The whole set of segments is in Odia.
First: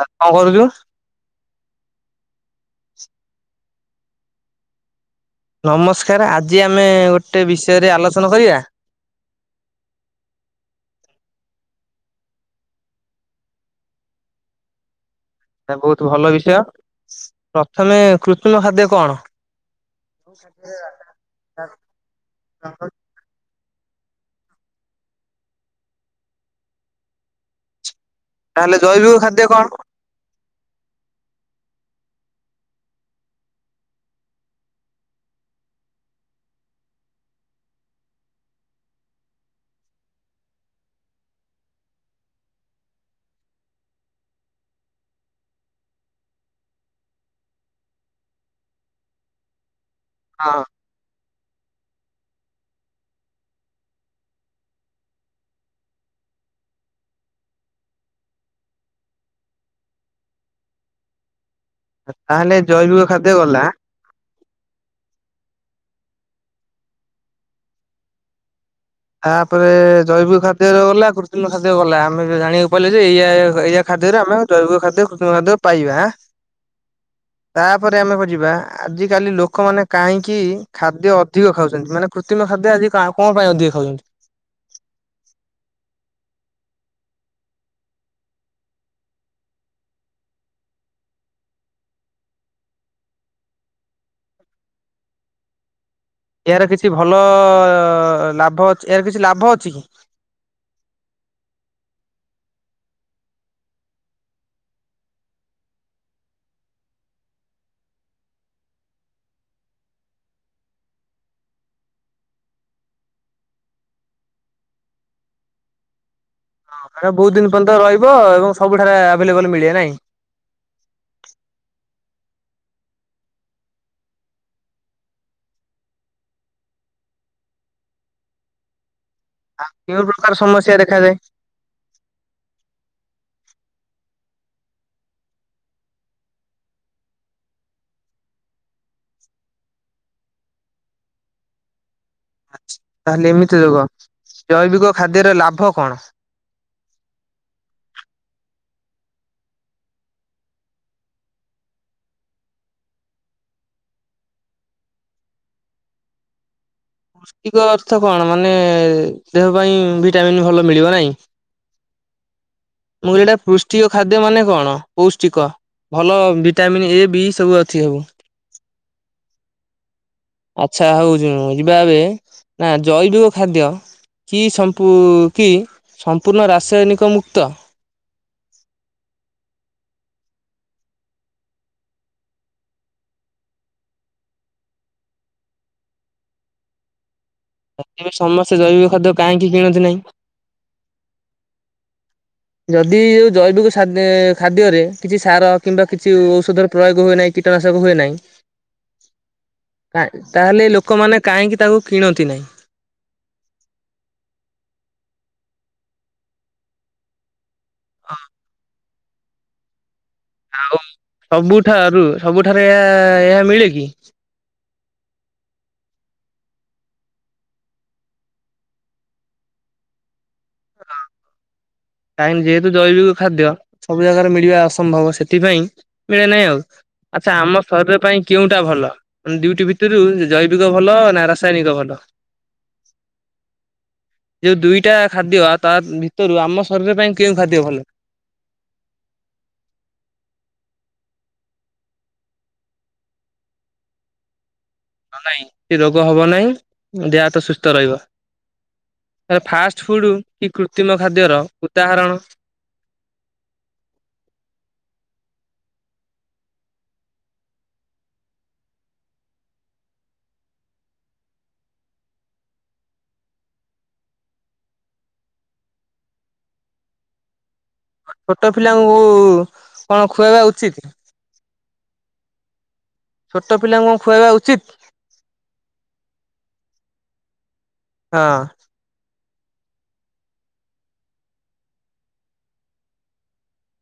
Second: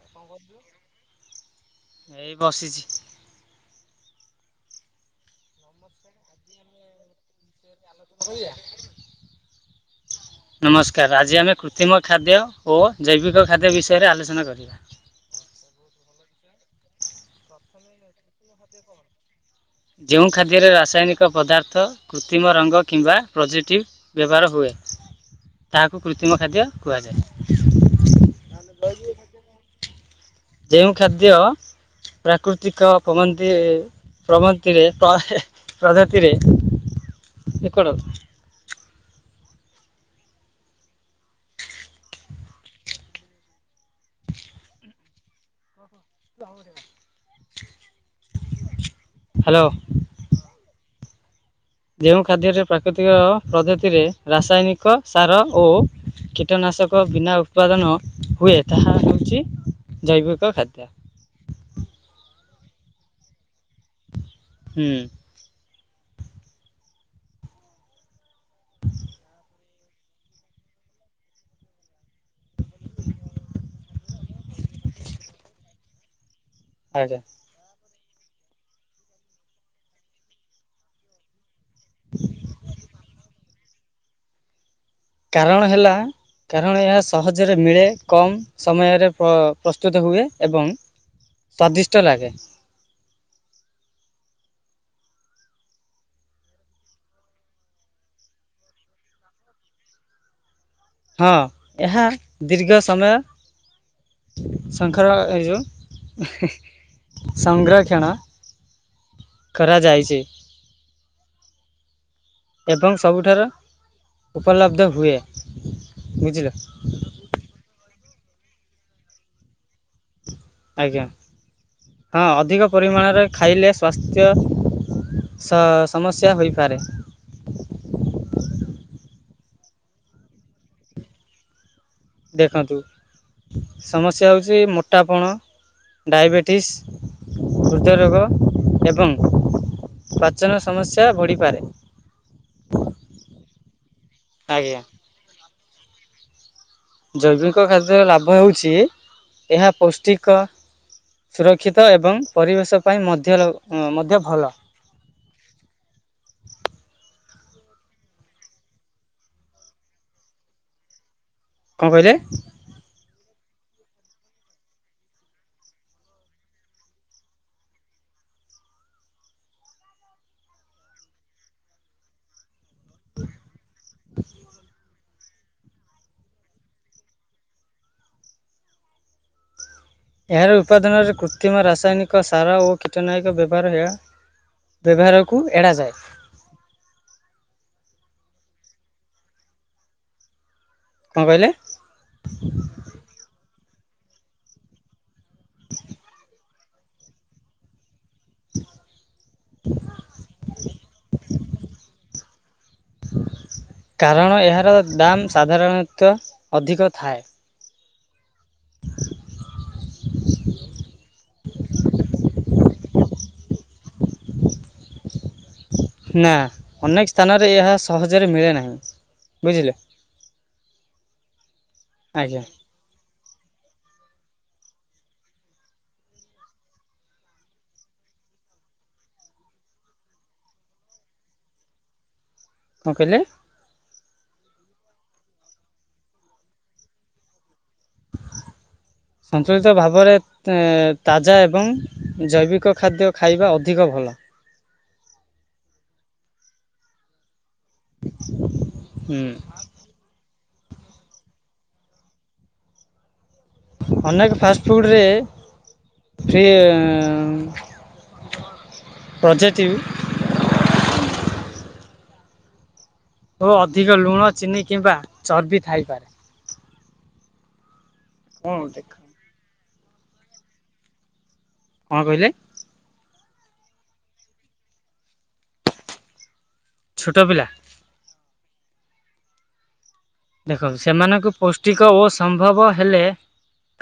ଆ କଣ କରୁଛୁ? ଏଇ ବସିଛି। ନମସ୍କାର ଆଜି ଆମେ ଗୋଟେ ବିଷୟରେ ଆଲୋଚନା କରିବା। ନମସ୍କାର। ଆଜି ଆମେ କୃତ୍ରିମ ଖାଦ୍ୟ ଓ ଜୈବିକ ଖାଦ୍ୟ ବିଷୟରେ ଆଲୋଚନା କରିବା। ଏ ବହୁତ ଭଲ ବିଷୟ ପ୍ରଥମେ କୃତ୍ରିମ ଖାଦ୍ୟ କଣ? ଯେଉଁ ଖାଦ୍ୟରେ ରାସାୟନିକ ପଦାର୍ଥ କୃତ୍ରିମ ରଙ୍ଗ କିମ୍ବା ପ୍ରଜିଟିଭ୍ ବ୍ୟବହାର ହୁଏ ତାହାକୁ କୃତ୍ରିମ ଖାଦ୍ୟ କୁହାଯାଏ। ତାହେଲେ ଜୈବିକ ଖାଦ୍ୟ କଣ? ଯେଉଁ ଖାଦ୍ୟ ପ୍ରାକୃତିକ ପବନ୍ତି ପ୍ରଗନ୍ତିରେ ପ୍ରଗ ପ୍ରଗତିରେ ଏକଡ଼ [unintelligible] ହ୍ୟାଲୋ। ହଁ। ଯେଉଁ ଖାଦ୍ୟରେ ପ୍ରାକୃତିକ ପଦ୍ଧତିରେ ରାସାୟନିକ ସାର ଓ କୀଟନା ନାଶକ ବିନା ଉତ୍ପାଦନ ହୁଏ ତାହା ହେଉଛି ଜୈବିକ ଖାଦ୍ୟ। ତାହେଲେ ଜୈବିକ ଖାଦ୍ୟ ଗଲା। ହୁଁ। ତାପରେ ଜୈବିକ ଖାଦ୍ୟରେ ଗଲା କୃତ୍ରିମ ଖାଦ୍ୟ ଗଲା ଆମେ ଜାଣିବାକୁ ପାଇଲେ ଏୟା ଏୟା ଖା - ଖାଦ୍ୟରେ ଆମେ ଜୈବିକ ଖାଦ୍ୟ କୃତ୍ରିମ ଖାଦ୍ୟ ପାଇବା ଆଁ। ଆଜ୍ଞା। ତାପରେ ଆମେ ଯିବା ଆଜିକାଲି ଲୋକମାନେ କାହିଁକି ଖାଦ୍ୟ ଅଧିକ ଖାଉ ମାନେ କୃତ୍ରିମ ଖାଦ୍ୟ ଆଜି କା କଣ ପାଇଁ ଅଧିକ ଖାଉଛନ୍ତି? କାରଣ ହେଲା କାରଣ ଏହା ସହଜରେ ମିଳେ କମ ସମୟରେ ପ ପ୍ରସ୍ତୁତ ହୁଏ ଏବଂ ସ୍ଵାଦିଷ୍ଟ ଲାଗେ। ଏହାର କିଛି ଭଲ ଅ ଲାଭ ଅଛି ଏହାର କିଛି ଲାଭ ଅଛି କି? ହଁ ଏହା ଦୀର୍ଘ ସମୟ ସଙ୍ଖା ଏ ଯା [unintelligible] ସଂରକ୍ଷଣ କରାଯାଇଛି। ଏବଂ ସବୁଠାର ଉପଲବ୍ଧ ହୁଏ। ବୁଝିଲ ହଁ ବୋହୁତ ଦିନ ପର୍ଯ୍ୟନ୍ତ ରହିବ ଏବଂ ସବୁଠାରେ ଆଭେଲେବଲ ମିଳେ ନାଇଁ। ଆଜ୍ଞା ହଁ ଅଧିକ ପରିମାଣରେ ଖାଇଲେ ସ୍ୱାସ୍ଥ୍ୟ ସ ସମସ୍ୟା ହୋଇପାରେ। ଆଉ କେଉଁ ପ୍ରକାର ସମସ୍ୟା ଦେଖାଯାଏ ଦେଖନ୍ତୁ ସମସ୍ୟା ହଉଛି ମୋଟାପଣ ଡାଇବେଟିସ୍, ହୃଦୟରୋଗ ଏବଂ ପ୍ରଚନ ସମସ୍ୟା ବଢ଼ିପାରେ ଆଚ୍ଛ ତାହେଲେ ଏମିତି ରୋଗ ଆଜ୍ଞା ଜୈବିକ ଖାଦ୍ୟର ଲାଭ କଣ? ଜୈବିକ ଖାଦ୍ୟରେ ଲାଭ ହେଉଛି ଏହା ପୌଷ୍ଟିକ ସୁରକ୍ଷିତ ଏବଂ ପରିବେଶ ପାଇଁ ମଧ୍ୟ [unintelligible] ମଧ୍ୟ ଭଲ [inaudible] ପୁଷ୍ଟିକ ଅର୍ଥ କଣ ମାନେ ଦେହ ପାଇଁ ଭିଟାମନ୍ ଭଲ ମିଳିବ ନାହିଁ କଣ କହିଲେ? ମୁଁ କହିଲି ଏଟା ପୃଷ୍ଟିକ ଖାଦ୍ୟ ମାନେ କଣ ପୁଷ୍ଟିକ ଭଲ ଭିଟାମିନ ଏ ବି ସବୁ ଅଛି [unintelligible] ହେବୁ ଆଚ୍ଛା ହଉଛି ଯିବା ଏବେ ନା ଜୈବିକ ଖାଦ୍ୟ କି ସମ୍ପ ଉଁ କି ସମ୍ପୂର୍ଣ୍ଣ ରାସାୟନିକ ମୁୁକ୍ତ। [inaudible] ଏହାର ଉପାଦାନରେ କୃତ୍ରିମ ରାସାୟନିକ ସାର ଓ କୀଟନାସକ ବ୍ୟବହାର ହେଆ। ବ୍ୟବହାରକୁ ଏଡା ଯାଏ। ପ୍ରଥମେ ସମସ୍ତେ ଜୈବିକ ଖାଦ୍ୟ କାହିଁକି କିଣନ୍ତି ନାହିଁ? କଣ କହିଲେ? ଯଦି ଏଇ ଜୈବିକ ସ୍ ଖାଦ୍ୟରେ କିଛି ସାର କିମ୍ବା କିଛି ଔଷଧର ପ୍ରୟୋଗ ହୁଏ ନାହିଁ କୀଟନାଶକ ହୁଏ ନାହିଁ। [inaudible] ତାହେଲେ ଲୋକମାନେ କାହିଁକି ତାକୁ କିଣନ୍ତି ନାହିଁ? କାରଣ ଏହାର ଦାମ୍ ସାଧାରଣତଃ ଅଧିକ ଥାଏ। [inaudible] ଆଉ ସବୁଠାରୁ ସବୁଠାରେ ଏହା ଏହା ମିଳେ କି ନା ଅନେକ ସ୍ଥାନରେ ଏହା ସହଜରେ ମିଳେ ନାହିଁ ବୁଝିଲେ। [inaudible] ଆଜ୍ଞା ଟାଇମ ଯେହେତୁ ଜୈବୁ [unintelligible] ଖାଦ୍ୟ ସବୁ ଜାଗାରେ ମିଳିବା ଅସମ୍ଭବ ସେଥିପାଇଁ ମିଳେ ନାହିଁ ଆଉ ଆଚ୍ଛା ଆମ ଶରୀର ପାଇଁ କେଉଁଟା ଭଲ ଦୁଇ ଟି ଭିତରୁ ଜୈବିକ ଭଲ ନା ରାସାୟନିକ ଭଲ। କଣ କହିଲେ? ଯଉ ଦୁଇଟା ଖାଦ୍ୟ ତା ଭିତରୁ ଆମ ଶରୀର ପାଇଁ କେଉଁ ଖାଦ୍ୟ ଭଲ? [inaudible] ସନ୍ତୁଳିତ ଭାବରେ ଉଁ ତାଜା ଏବଂ ଜୈବିକ ଖାଦ୍ୟ ଖାଇବା ଅଧିକ ଭଲ କି ରୋଗ ହବ ନାଇଁ ଦେହ ହାତ ସୁସ୍ଥ ତ ରହିବ ହୁଁ। ଫାଷ୍ଟ ଫୁଡ଼ କି କୃତ୍ରିମ ଖାଦ୍ୟର ଉଦାହରଣ। ଅନେକ ପାଷ୍ଟଫୁଡ଼ରେ ଫ୍ରି ଉଁ ପ୍ରଜେଟିଭ ଓ ଅଧିକ ଲୁଣ ଚିନି କିମ୍ବା ଚର୍ବି ଥାଇପାରେ। ଛୋଟ କଣ ଦେଖ ପିଲାଙ୍କୁ କଣ ଖୁଆଇବା ଉଚିତ! କଣ କହିଲେ? ଛୋଟ ପିଲାଙ୍କୁ କଣ ଖୁଆଇବା ଉଚିତ! ଛୋଟ ପିଲା। ହଁ। ଦେଖ ସେମାନଙ୍କୁ ପୁଷ୍ଟିକ ଓ ସମ୍ଭବ ହେଲେ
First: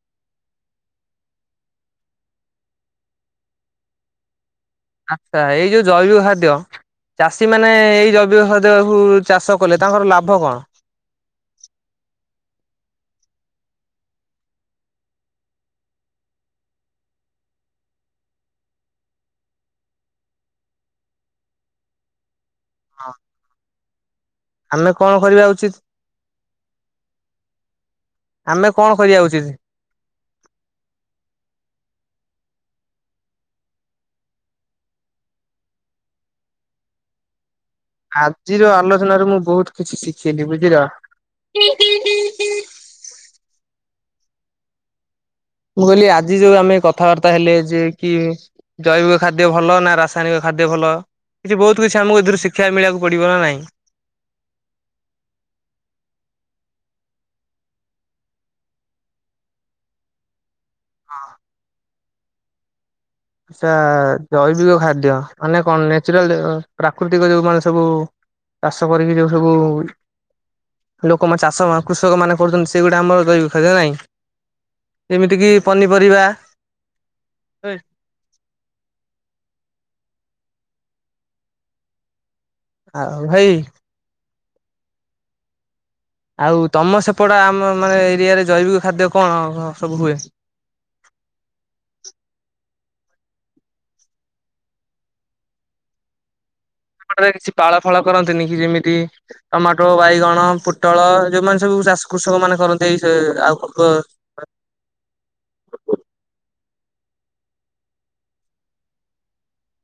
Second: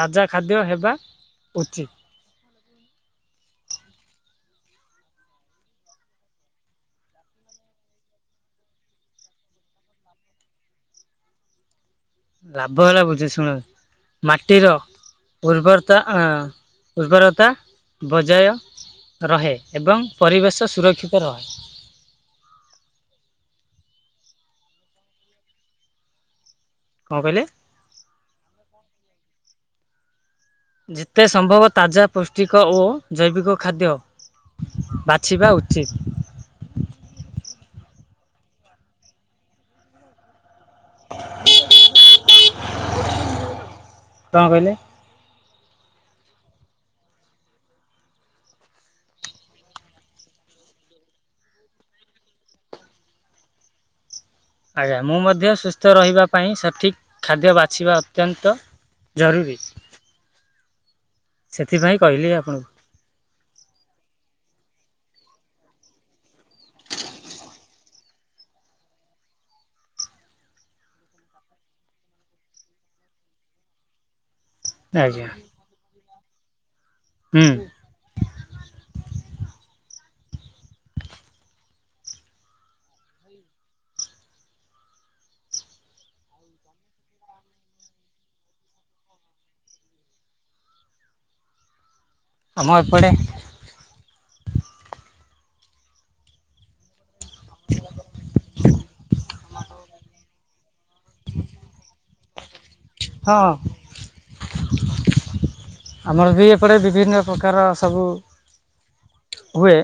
ତାଜା ଖାଦ୍ୟ ହେବା ଉଚିତ। ଆଚ୍ଛା ଏଇ ଯୋଉ ଜୈବ ଖାଦ୍ୟ। ଚାଷୀ ମାନେ ଏଇ ଜୈବିକ ଚାଷ କଲେ ତାଙ୍କର ଲାଭ କଣ? ଲାଭ ହେଲା ବୁଝୁ ଶୁଣ ମାଟିର ଉର୍ବରତା ଉର୍ବରତା ବଜାୟ ରହେ ଏବଂ ପରିବେଶ ସୁରକ୍ଷିତ ରହେ। ହଁ। ଆମେ କଣ କରିବା ଉଚିତ? କଣ କହିଲେ? ଆମେ କଣ କରିବା ଉଚିତ? ଯେତେ ସମ୍ଭବ ତାଜା ପୃଷ୍ଟିକ ଓ ଜୈବିକ ଖାଦ୍ୟ ବାଛିବା ଉଚିତ୍। ଆଜିର ଆଲୋଚନାରେ ମୁଁ ବହୁତ କିଛି ଶିଖିଲି ବୁଝି [unintelligible] କଣ କହିଲେ? ମୁଁ କହିଲି ଆଜି ଯୋଉ ଆମେ କଥାବାର୍ତ୍ତା ହେଲେ ଯେ କି ଜୈବିକ ଖାଦ୍ୟ ଭଲ ନା ରାସାୟନିକ ଖା ଖାଦ୍ୟ ଭଲ କିଛି ବହୁତ କିଛି ଆମକୁ ଏଥିରୁ ଶିକ୍ଷା ମିଳିବାକୁ ପଡିବ ନା ନାହିଁ? ଆଜ୍ଞା ମୁଁ ମଧ୍ୟ ସୁସ୍ଥ ରହିବା ପାଇଁ ସଠିକ ଖାଦ୍ୟ ବାଛିବା ଅତ୍ୟନ୍ତ। ଜରୁରୀ ସେଥିପାଇଁ କହିଲି ଆପଣଙ୍କୁ। ଆଚ୍ଛା ଜୈବିକ ଖାଦ୍ୟ ମାନେ କଣ ନେଚୁରାଲ ପ୍ରାକୃତିକ ଯୋଉ ମାନେ ସବୁ ଚାଷ କରିକି ଯୋଉ ସବୁ ଲୋକମାନେ ଚାଷ କୃଷକ ମାନେ କରୁଛନ୍ତି ସେଗୁଡା ଆମର ଜୈବିକ ଖାଦ୍ୟ ନାଇଁ। ଆଜ୍ଞା ଯେମିତି କି ପନିପରିବା। ହୁଁ। ଆଉ ଭାଇ ଆଉ ତମ ସେପଟ ଆମ ମାନେ ଏରିଆରେ ଜୈବିକ ଖାଦ୍ୟ କଣ ସବୁ ହୁଏ? [inaudible] ଆମ ଏପଟେ ରେ କିଛି ପାଳ ଫାଳ କରନ୍ତିନି କି ଯେମିତି ଟମାଟୋ, ବାଇଗଣ, ପୋଟଳ ଯୋଉମାନେ ସବୁ ଚାଷ କର କୃଷକ ମାନେ କରନ୍ତି ଏଇ ସେ ହଁ ଆଉ ପଡ଼େ ବିଭିନ୍ନ ପ୍ରକାର ସବୁ ହୁଏ।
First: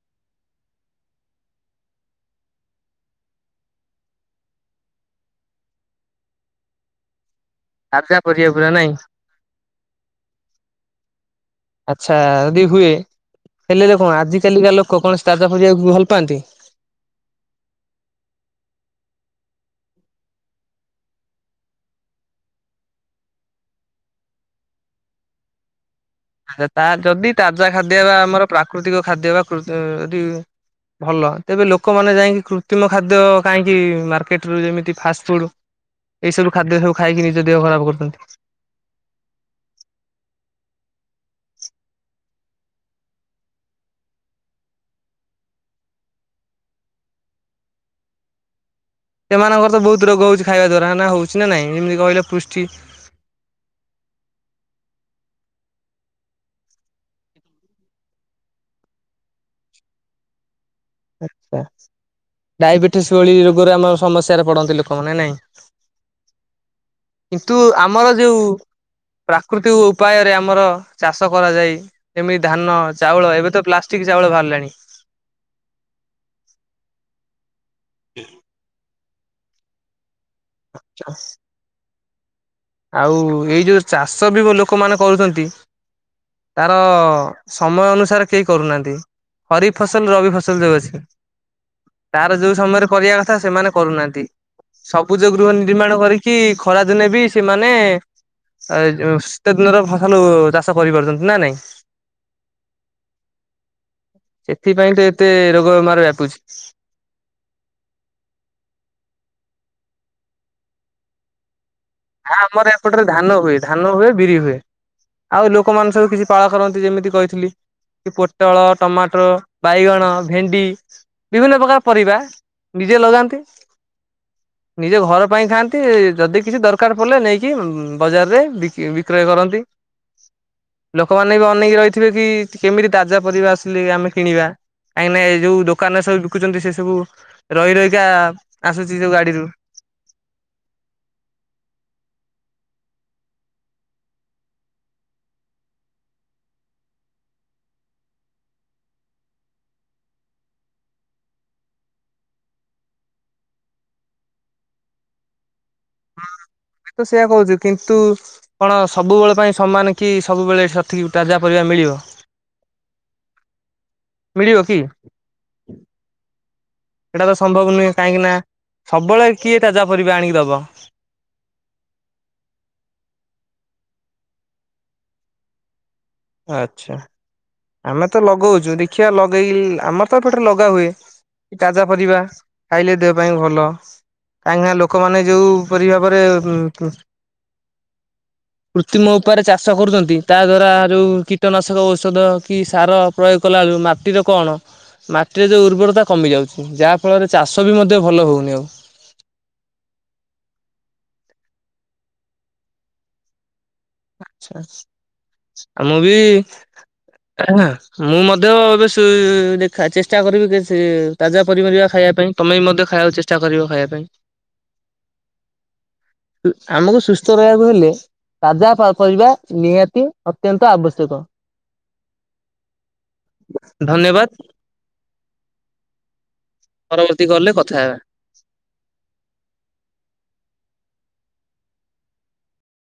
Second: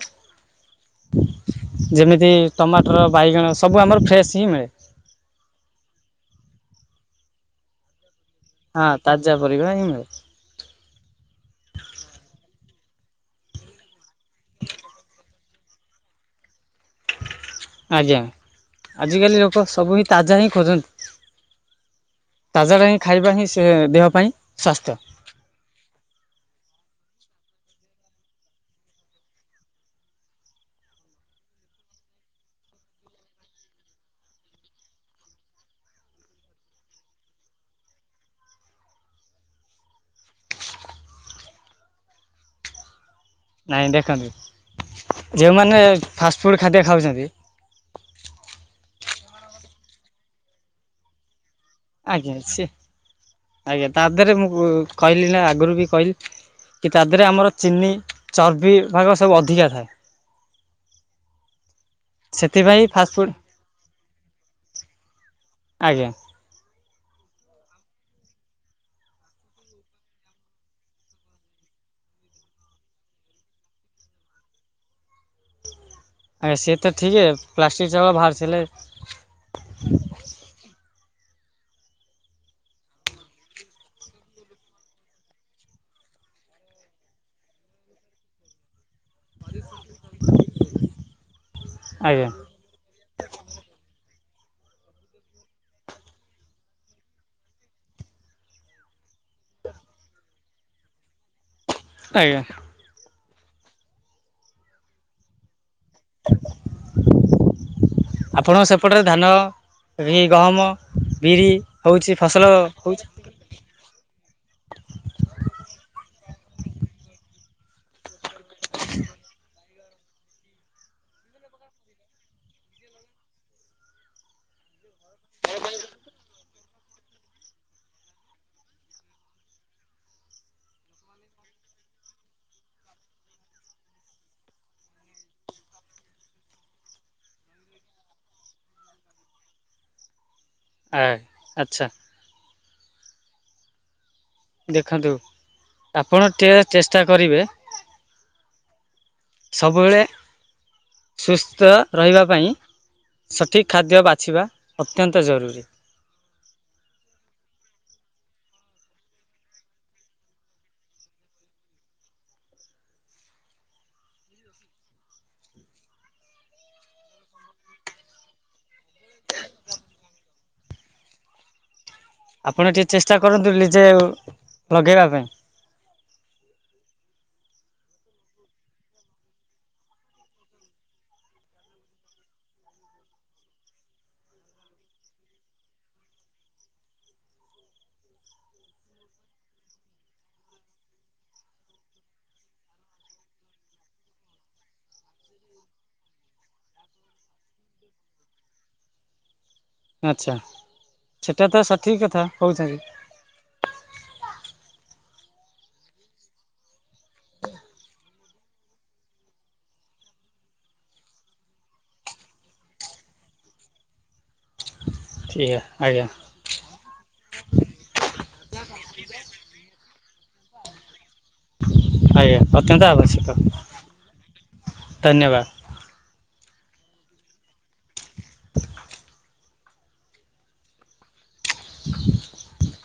ଯେମିତି ଟମାଟର, ବାଇଗଣ ସବୁ ଆମର ଫ୍ରେଶ ହିଁ ମିଳେ। [inaudible] ତାଜା ପରିବା ପୁରା ହଁ ନାଇଁ ତାଜା ପରିବା ହିଁ ମିଳେ ଆଚ୍ଛା। ଯଦି ହୁଏ ହେଲେ କଣ ଆଜିକଳିକା ଲୋକ କଣ ତାଜା ଖାଇବାକୁ ଭଲ ପାଆନ୍ତି? ଆଜ୍ଞା ଆଜିକାଲି ଲୋକ ସବୁ ହିଁ ତାଜା ହିଁ ଖୋଜନ୍ତି। ତାଜାର ହିଁ ଖାଇବା ହିଁ ସେ ଦେହ ପାଇଁ ସ୍ୱାସ୍ଥ୍ୟ। ଆ ତା ଯଦି ତାଜା ଖାଦ୍ୟ ବା ଆମର ପ୍ରାକୃତିକ ଖାଦ୍ୟ ବା ଯଦି ଭଲ ତେବେ ଲୋକମାନେ ଯାଇକି କୃତ୍ରିମ ଖାଦ୍ୟ କାହିଁକି ମାର୍କେଟରୁ ଯେମିତି ଫାଷ୍ଟଫୁଡ଼। ଏଇ ସବୁ ଖାଦ୍ୟ ସବୁ ଖାଇକି ନିଜ ଦେହ ଖରାପ କରୁଛନ୍ତି? [inaudible] ନାଇଁ ଦେଖନ୍ତୁ ଯେଉଁମାନେ ଫାଷ୍ଟଫୁଡ଼୍ ଖାଦ୍ୟ ଖାଉଛନ୍ତି। [inaudible] ସେମାନଙ୍କର ତ ବହୁତ ରୋଗ ହଉଛି ଖାଇବା ଦ୍ଵାରା ହଉଛି। ନା ନାଇଁ ଯେମିତି କହିଲେ ଆଜ୍ଞା ପୃଷ୍ଟି ସେ ଆଜ୍ଞା ତା ଦେହରେ ମୁଁ କହିଲି ନା ଆଗରୁ ବି କହିଲି। କି ତା ଦେହରେ ଆମର ଚିନି, ଚର୍ବି ଭାଗ ସବୁ ଅଧିକା ଥାଏ। ଆଚ୍ଛା ସେଥିପାଇଁ ଡାଇବେଟିସ୍ ଫାଷ୍ଟଫୁଡ଼୍ ଭଳି ରୋଗରେ ଆମ ସମସ୍ୟାରେ ପଡନ୍ତି ଲୋକମାନେ ନାଇଁ? ଆଜ୍ଞା। କିନ୍ତୁ ଆମର ଯୋଉ ପ୍ରାକୃତିକ ଉପାୟରେ ଆମର ଚାଷ କରାଯାଏ। ଯେମିତି ଧାନ ଚାଉଳ, ଏବେ ତ ପ୍ଲାଷ୍ଟିକ ଚାଉଳ ବାହାରିଲାଣି। ଆଜ୍ଞା। ସେ ଠିକି ପ୍ଲାଷ୍ଟିକ ଚାଉଳ ଭାରିଚି ହେଲେ ଆଉ ଏଇ ଯୋଉ ଚାଷ ବି ଲୋକମାନେ କରୁଛନ୍ତି। ତାର ସମୟ ଅନୁସାରେ କେହି କରୁନାହାନ୍ତି। ହରି ଫସଲ, ରବି ଫସଲ ଯୋଉ ଅଛି। ଆଜ୍ଞା ତାର ଯୋଉ ସମୟରେ କରିବା କଥା ସେମାନେ କରୁନାହାନ୍ତି। ସବୁଜ ଗୃହ ନିର୍ମାଣ କରିକି, ଖରାଦିନେ ବି ସେମାନେ ଏଇଯୋଉ ଶୀତ ଦିନର ଫସଲ ଚାଷ କରିପାରୁଛନ୍ତି, ନା ନାଇଁ। ଆଜ୍ଞା। ଏଥିପାଇଁ ତ ଏତେ ରୋଗ ବେମାର ବ୍ୟାପୁଛି। ଆପଣଙ୍କ ସେପଟରେ ଧାନ ରି ଗହମ, ବିରି- ହେଉଛି ଫସଲ ଆମର ଏପଟରେ ହେଉଛି ଧାନ ହୁଏ, ଧାନ ହୁଏ ବିରି ହୁଏ। ଆଉ ଲୋକମାନେ ସବୁ କିଛି ପାଳ କରନ୍ତି ଯେମିତି କହିଥିଲି। କି ପୋଟଳ, ଟମାଟର, ବାଇଗଣ, ଭେଣ୍ଡି ବିଭିନ୍ନ ପ୍ରକାର ପରିବା ନିଜେ ଲଗାନ୍ତି। ନିଜ ଘର ପାଇଁ ଖାଆନ୍ତି। ଯଦି କିଛି ଦର କାର ପୋଲ ନେଇକି ବଜାରରେ ବି-ବିକ୍ରୟ କରନ୍ତି। ଲୋକମାନେ ବି ଅନେଇକି ରହିଥିବେ କି, କେମିତି ତାଜା ପରିବା ଆସିଲେ ଆମେ କିଣିବା। କାହିଁ କିନା ଏ ଯୋଉ ଦୋକାନରେ ସବୁ ବିକୁଛନ୍ତି ସେ ସବୁ ରହି ରହିକା ଆସୁଛି ଯୋଉ ଗାଡିରୁ। ଆ, ଆଚ୍ଛା। ଦେଖନ୍ତୁ ଆପଣ ଟିଏ ଚେଷ୍ଟା କରିବେ। ସବୁବେଳେ ସୁସ୍ଥ ରହିବା ପାଇଁ ସଠିକ୍ ଖାଦ୍ୟ ବାଛିବା ଅତ୍ୟନ୍ତ ଜରୁରୀ। ଆମେ ତ ସେଇଆ କହୁଛୁ, କିନ୍ତୁ କଣ ସବୁବେଳେ ପାଇଁ ସମାନ କି ସବୁବେଳେ ସଠିକ୍ ତାଜା ପରିବା ମିଳିବ। ମିଳିବ କି? ସେଇଟା ତ ସମ୍ଭବ ନୁହେଁ। କାହିଁକି ନା ସବୁବେଳେ କିଏ ତାଜା ପରିବା ଆଣିକି ଦବ। ଆପଣ ଟିକେ ଚେଷ୍ଟା କରନ୍ତୁ, ନିଜେ ଲଗେଇବା ପାଇଁ। ଆଚ୍ଛା। ଆମେ ତ ଲଗୋଚୁ ଦେଖିବା ଲଗେଇ ଆମର ତ ପଟରେ ଲଗା ହୁଏ। ତାଜା ପରିବା ଖାଇଲେ ଦେହ ପାଇଁ ଭଲ। କାହିଁକିନା ଲୋକମାନେ ଯଉ ପରିବା ପରେ କୃତ୍ରିମ ଉପରେ ଚାଷ କରୁଛନ୍ତି। ତା ଦ୍ଵାରା ଯୋଉ କୀଟନାଶକ ଔଷଧ କି ସାର ପ୍ରୟୋଗ କଲାବେଳକୁ ମାଟିର କଣ? ମାଟିରେ ଯେଉଁ ଉର୍ବରତା କମି ଯାଉଛି। ଯାହାଫଳରେ ଚାଷ ବି ମଧ୍ୟ ଭଲ ହଉନି ଆଉ। ଆଚ୍ଛା ସେଟା ତ ସଠିକ୍ କଥା କହୁଛନ୍ତି। ଆଛା ଆଛା। ମୁଁ ବି ମୁଁ ମଧ୍ୟ ଏବେ ସେ-ଦେଖା ଚେଷ୍ଟା କରିବି କି ତାଜା ପିନିପରିବା ଖାଇବା ପାଇଁ। ତମେ ବି ମଧ୍ୟ ଖା ଉ ଚେଷ୍ଟା କରିବ ଖାଇବା ପାଇଁ। ଠିକ୍ ଆଜ୍ଞା ଆମକୁ ସୁସ୍ଥ ରହିବାକୁ ହେଲେ, ତାଜା ପରିବା ନିହାତି ଅତ୍ୟନ୍ତ ଆବଶ୍ୟକ। ଆଜ୍ଞା ଅତ୍ୟନ୍ତ ଆବଶ୍ୟକ। ଧନ୍ୟବାଦ। ଧନ୍ୟବାଦ। ପରବର୍ତ୍ତୀ କଲରେ କଥା ହେବା।